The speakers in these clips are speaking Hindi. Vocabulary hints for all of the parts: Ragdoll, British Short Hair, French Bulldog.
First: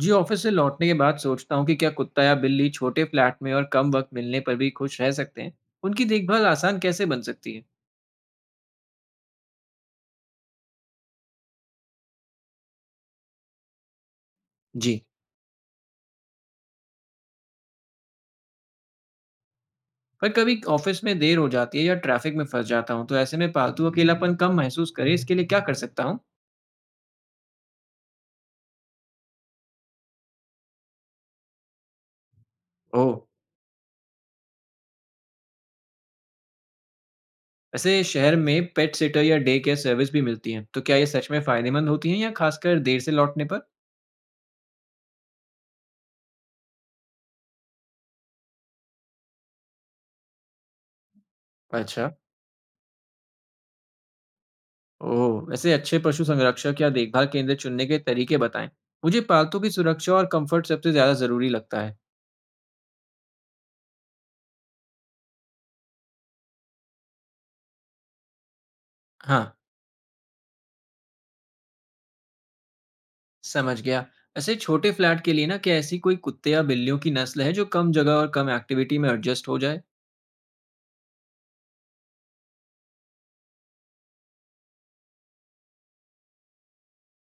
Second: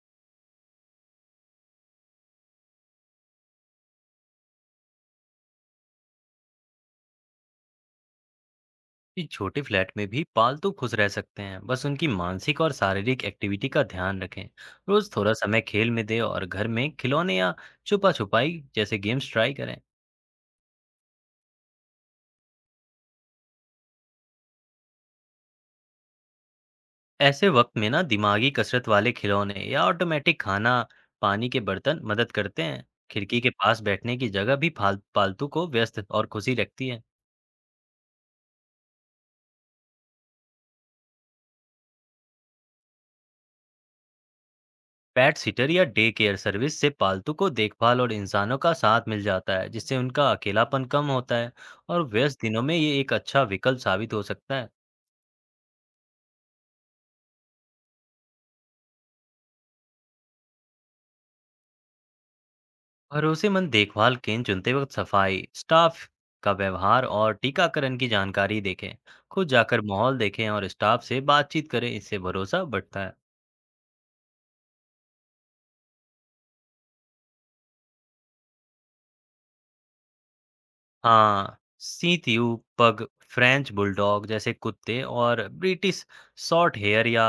जी, ऑफिस से लौटने के बाद सोचता हूँ कि क्या कुत्ता या बिल्ली छोटे फ्लैट में और कम वक्त मिलने पर भी खुश रह सकते हैं। उनकी देखभाल आसान कैसे बन सकती है। जी, छोटे फ्लैट में भी पालतू खुश रह सकते हैं। बस उनकी मानसिक और शारीरिक एक्टिविटी का ध्यान रखें। जी। रोज थोड़ा समय खेल में दें और घर में खिलौने या छुपा छुपाई जैसे गेम्स ट्राई करें। पर कभी ऑफिस में देर हो जाती है या ट्रैफिक में फंस जाता हूँ तो ऐसे में पालतू अकेलापन कम महसूस करे इसके लिए क्या कर सकता हूँ। ऐसे वक्त में ना दिमागी कसरत वाले खिलौने या ऑटोमेटिक खाना पानी के बर्तन मदद करते हैं। ओह, खिड़की के पास बैठने की जगह भी पालतू को व्यस्त और खुशी रखती है। वैसे शहर में पेट सिटर या डे केयर सर्विस भी मिलती है तो क्या ये सच में फायदेमंद होती है या खासकर देर से लौटने पर। पेट सिटर या डे केयर सर्विस से पालतू को देखभाल और इंसानों का साथ मिल जाता है जिससे उनका अकेलापन कम होता है। और अच्छा। व्यस्त दिनों में ये एक अच्छा विकल्प साबित हो सकता है। ओह, वैसे अच्छे पशु संरक्षक या देखभाल केंद्र चुनने के तरीके बताएं। मुझे पालतू की सुरक्षा और कंफर्ट सबसे ज्यादा जरूरी लगता है। भरोसेमंद देखभाल केंद्र चुनते वक्त सफाई, स्टाफ का व्यवहार और टीकाकरण की जानकारी देखें। खुद हाँ, जाकर माहौल देखें और स्टाफ से बातचीत करें, इससे भरोसा बढ़ता है। समझ गया। वैसे छोटे फ्लैट के लिए ना, क्या ऐसी कोई कुत्ते या बिल्लियों की नस्ल है जो कम जगह और कम एक्टिविटी में एडजस्ट हो जाए? हाँ, सींथियू पग, फ्रेंच बुलडॉग जैसे कुत्ते और ब्रिटिश शॉर्ट हेयर या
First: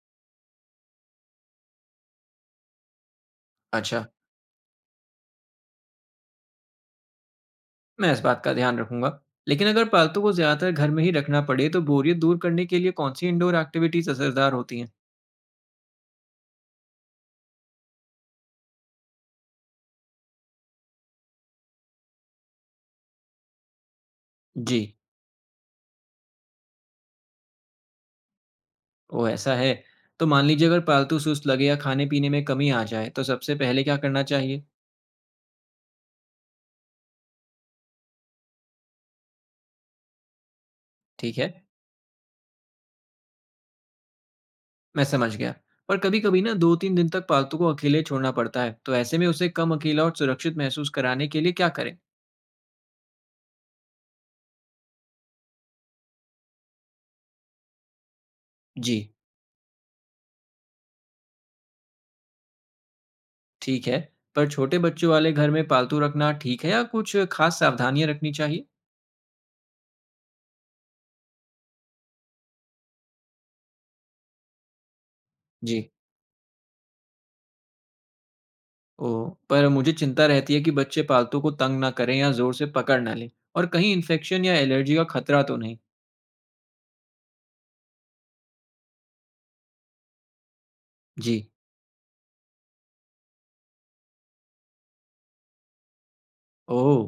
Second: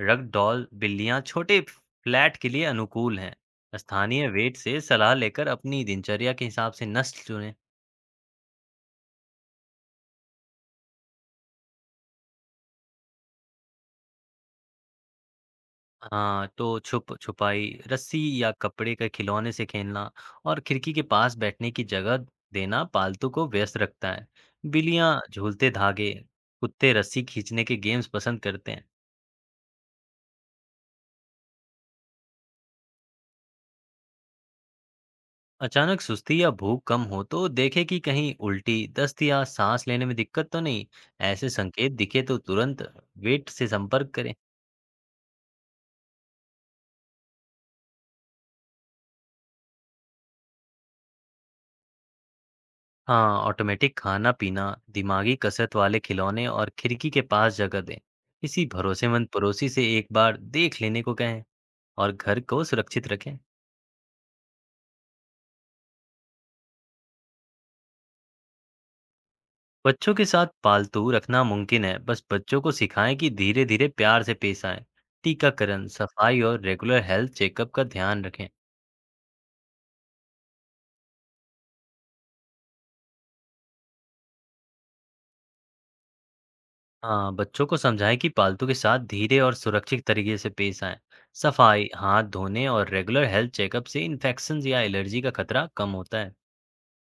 रगडॉल बिल्लियाँ छोटे फ्लैट के लिए अनुकूल हैं। अच्छा, स्थानीय वेट से सलाह लेकर अपनी दिनचर्या के हिसाब से नस्ल चुनें। मैं इस बात का ध्यान रखूंगा। लेकिन अगर पालतू को ज्यादातर घर में ही रखना पड़े तो बोरियत दूर करने के लिए कौन सी इंडोर एक्टिविटीज असरदार होती हैं? हाँ, तो छुप छुपाई, रस्सी या कपड़े के खिलौने से खेलना और खिड़की के पास बैठने की जगह देना पालतू को व्यस्त रखता है। जी। बिल्लियाँ झूलते धागे, कुत्ते रस्सी खींचने के गेम्स पसंद करते हैं। ओ, ऐसा है। तो मान लीजिए अगर पालतू सुस्त लगे या खाने पीने में कमी आ जाए तो सबसे पहले क्या करना चाहिए? अचानक सुस्ती या भूख कम हो तो देखें कि कहीं उल्टी, दस्त या सांस लेने में दिक्कत तो नहीं। ठीक ऐसे है, संकेत दिखे तो तुरंत वेट से संपर्क करें। मैं समझ गया। पर कभी कभी ना, दो तीन दिन तक पालतू को अकेले छोड़ना पड़ता है तो ऐसे में उसे कम अकेला और सुरक्षित महसूस कराने के लिए क्या करें? हाँ, ऑटोमेटिक खाना पीना, दिमागी कसरत वाले खिलौने और खिड़की के पास जगह दें। किसी जी, भरोसेमंद पड़ोसी से एक बार देख लेने को कहें और घर को सुरक्षित रखें। ठीक है। पर छोटे बच्चों वाले घर में पालतू रखना ठीक है या कुछ खास सावधानियाँ रखनी चाहिए? बच्चों के साथ पालतू रखना मुमकिन है, बस बच्चों को सिखाएं कि धीरे धीरे प्यार से पेश आए। टीकाकरण, जी। सफाई और रेगुलर हेल्थ चेकअप का ध्यान रखें। ओह! पर मुझे चिंता रहती है कि बच्चे पालतू को तंग ना करें या ज़ोर से पकड़ ना लें, और कहीं इन्फेक्शन या एलर्जी का खतरा तो नहीं। हाँ, बच्चों को समझाएं कि पालतू के साथ धीरे और सुरक्षित तरीके से पेश आएं। जी। सफाई, हाथ धोने और रेगुलर हेल्थ चेकअप से इन्फेक्शन या एलर्जी का खतरा कम होता है। ओह!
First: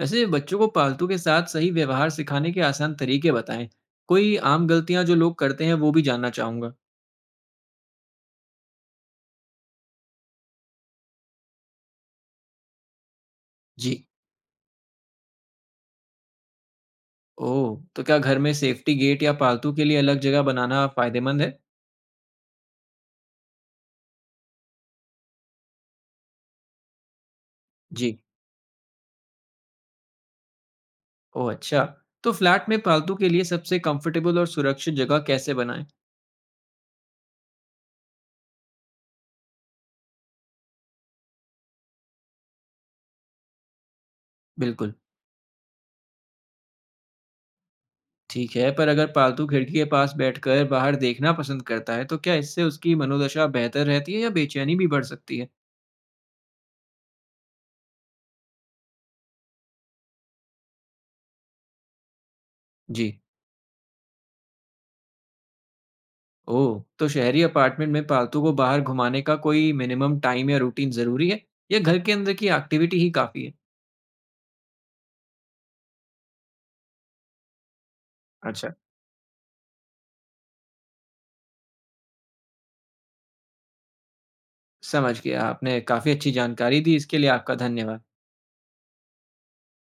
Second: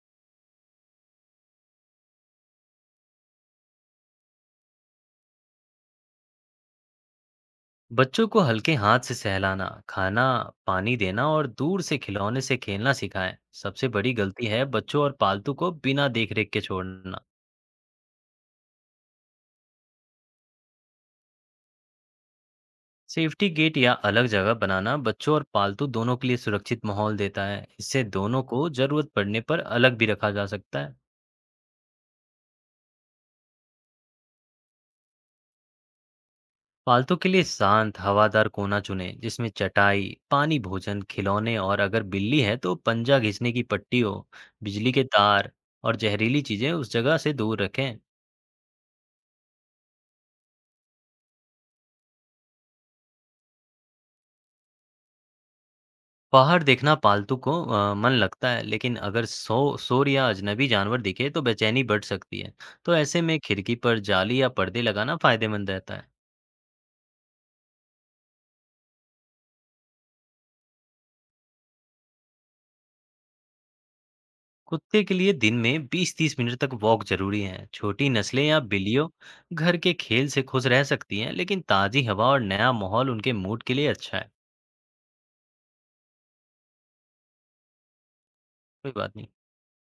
वैसे बच्चों को पालतू के साथ सही व्यवहार सिखाने के आसान तरीके बताएँ। कोई आम गलतियाँ जो लोग करते हैं वो भी जानना चाहूँगा। बच्चों को हल्के हाथ से सहलाना, खाना पानी देना और दूर से खिलौने से खेलना सिखाएं। सबसे जी। बड़ी गलती है बच्चों और पालतू को बिना देखरेख के छोड़ना। ओह! तो क्या घर में सेफ्टी गेट या पालतू के लिए अलग जगह बनाना फ़ायदेमंद है? सेफ्टी गेट या अलग जगह बनाना बच्चों और पालतू दोनों के लिए सुरक्षित माहौल देता है। इससे जी। दोनों को जरूरत पड़ने पर अलग भी रखा जा सकता है। ओह, अच्छा। तो फ्लैट में पालतू के लिए सबसे कंफर्टेबल और सुरक्षित जगह कैसे बनाएं। पालतू के लिए शांत हवादार कोना चुनें जिसमें चटाई, पानी भोजन, खिलौने और अगर बिल्ली है तो पंजा घिसने की पट्टी हो। बिजली बिल्कुल। के तार और जहरीली चीजें उस जगह से दूर रखें। ठीक है, पर अगर पालतू खिड़की के पास बैठकर बाहर देखना पसंद करता है तो क्या इससे उसकी मनोदशा बेहतर रहती है या बेचैनी भी बढ़ सकती है। बाहर देखना पालतू को मन लगता है, लेकिन अगर शोर या अजनबी जानवर दिखे तो बेचैनी बढ़ सकती है। तो जी। ऐसे में खिड़की पर जाली या पर्दे लगाना फायदेमंद रहता है। ओह, तो शहरी अपार्टमेंट में पालतू को बाहर घुमाने का कोई मिनिमम टाइम या रूटीन जरूरी है या घर के अंदर की एक्टिविटी ही काफी है। कुत्ते के लिए दिन में 20-30 मिनट तक वॉक जरूरी है। छोटी नस्लें या अच्छा, बिल्लियों घर के खेल से खुश रह सकती हैं, लेकिन ताजी हवा और नया माहौल उनके मूड के लिए अच्छा है। समझ गया। आपने काफी अच्छी जानकारी दी, इसके लिए आपका धन्यवाद। कोई बात नहीं।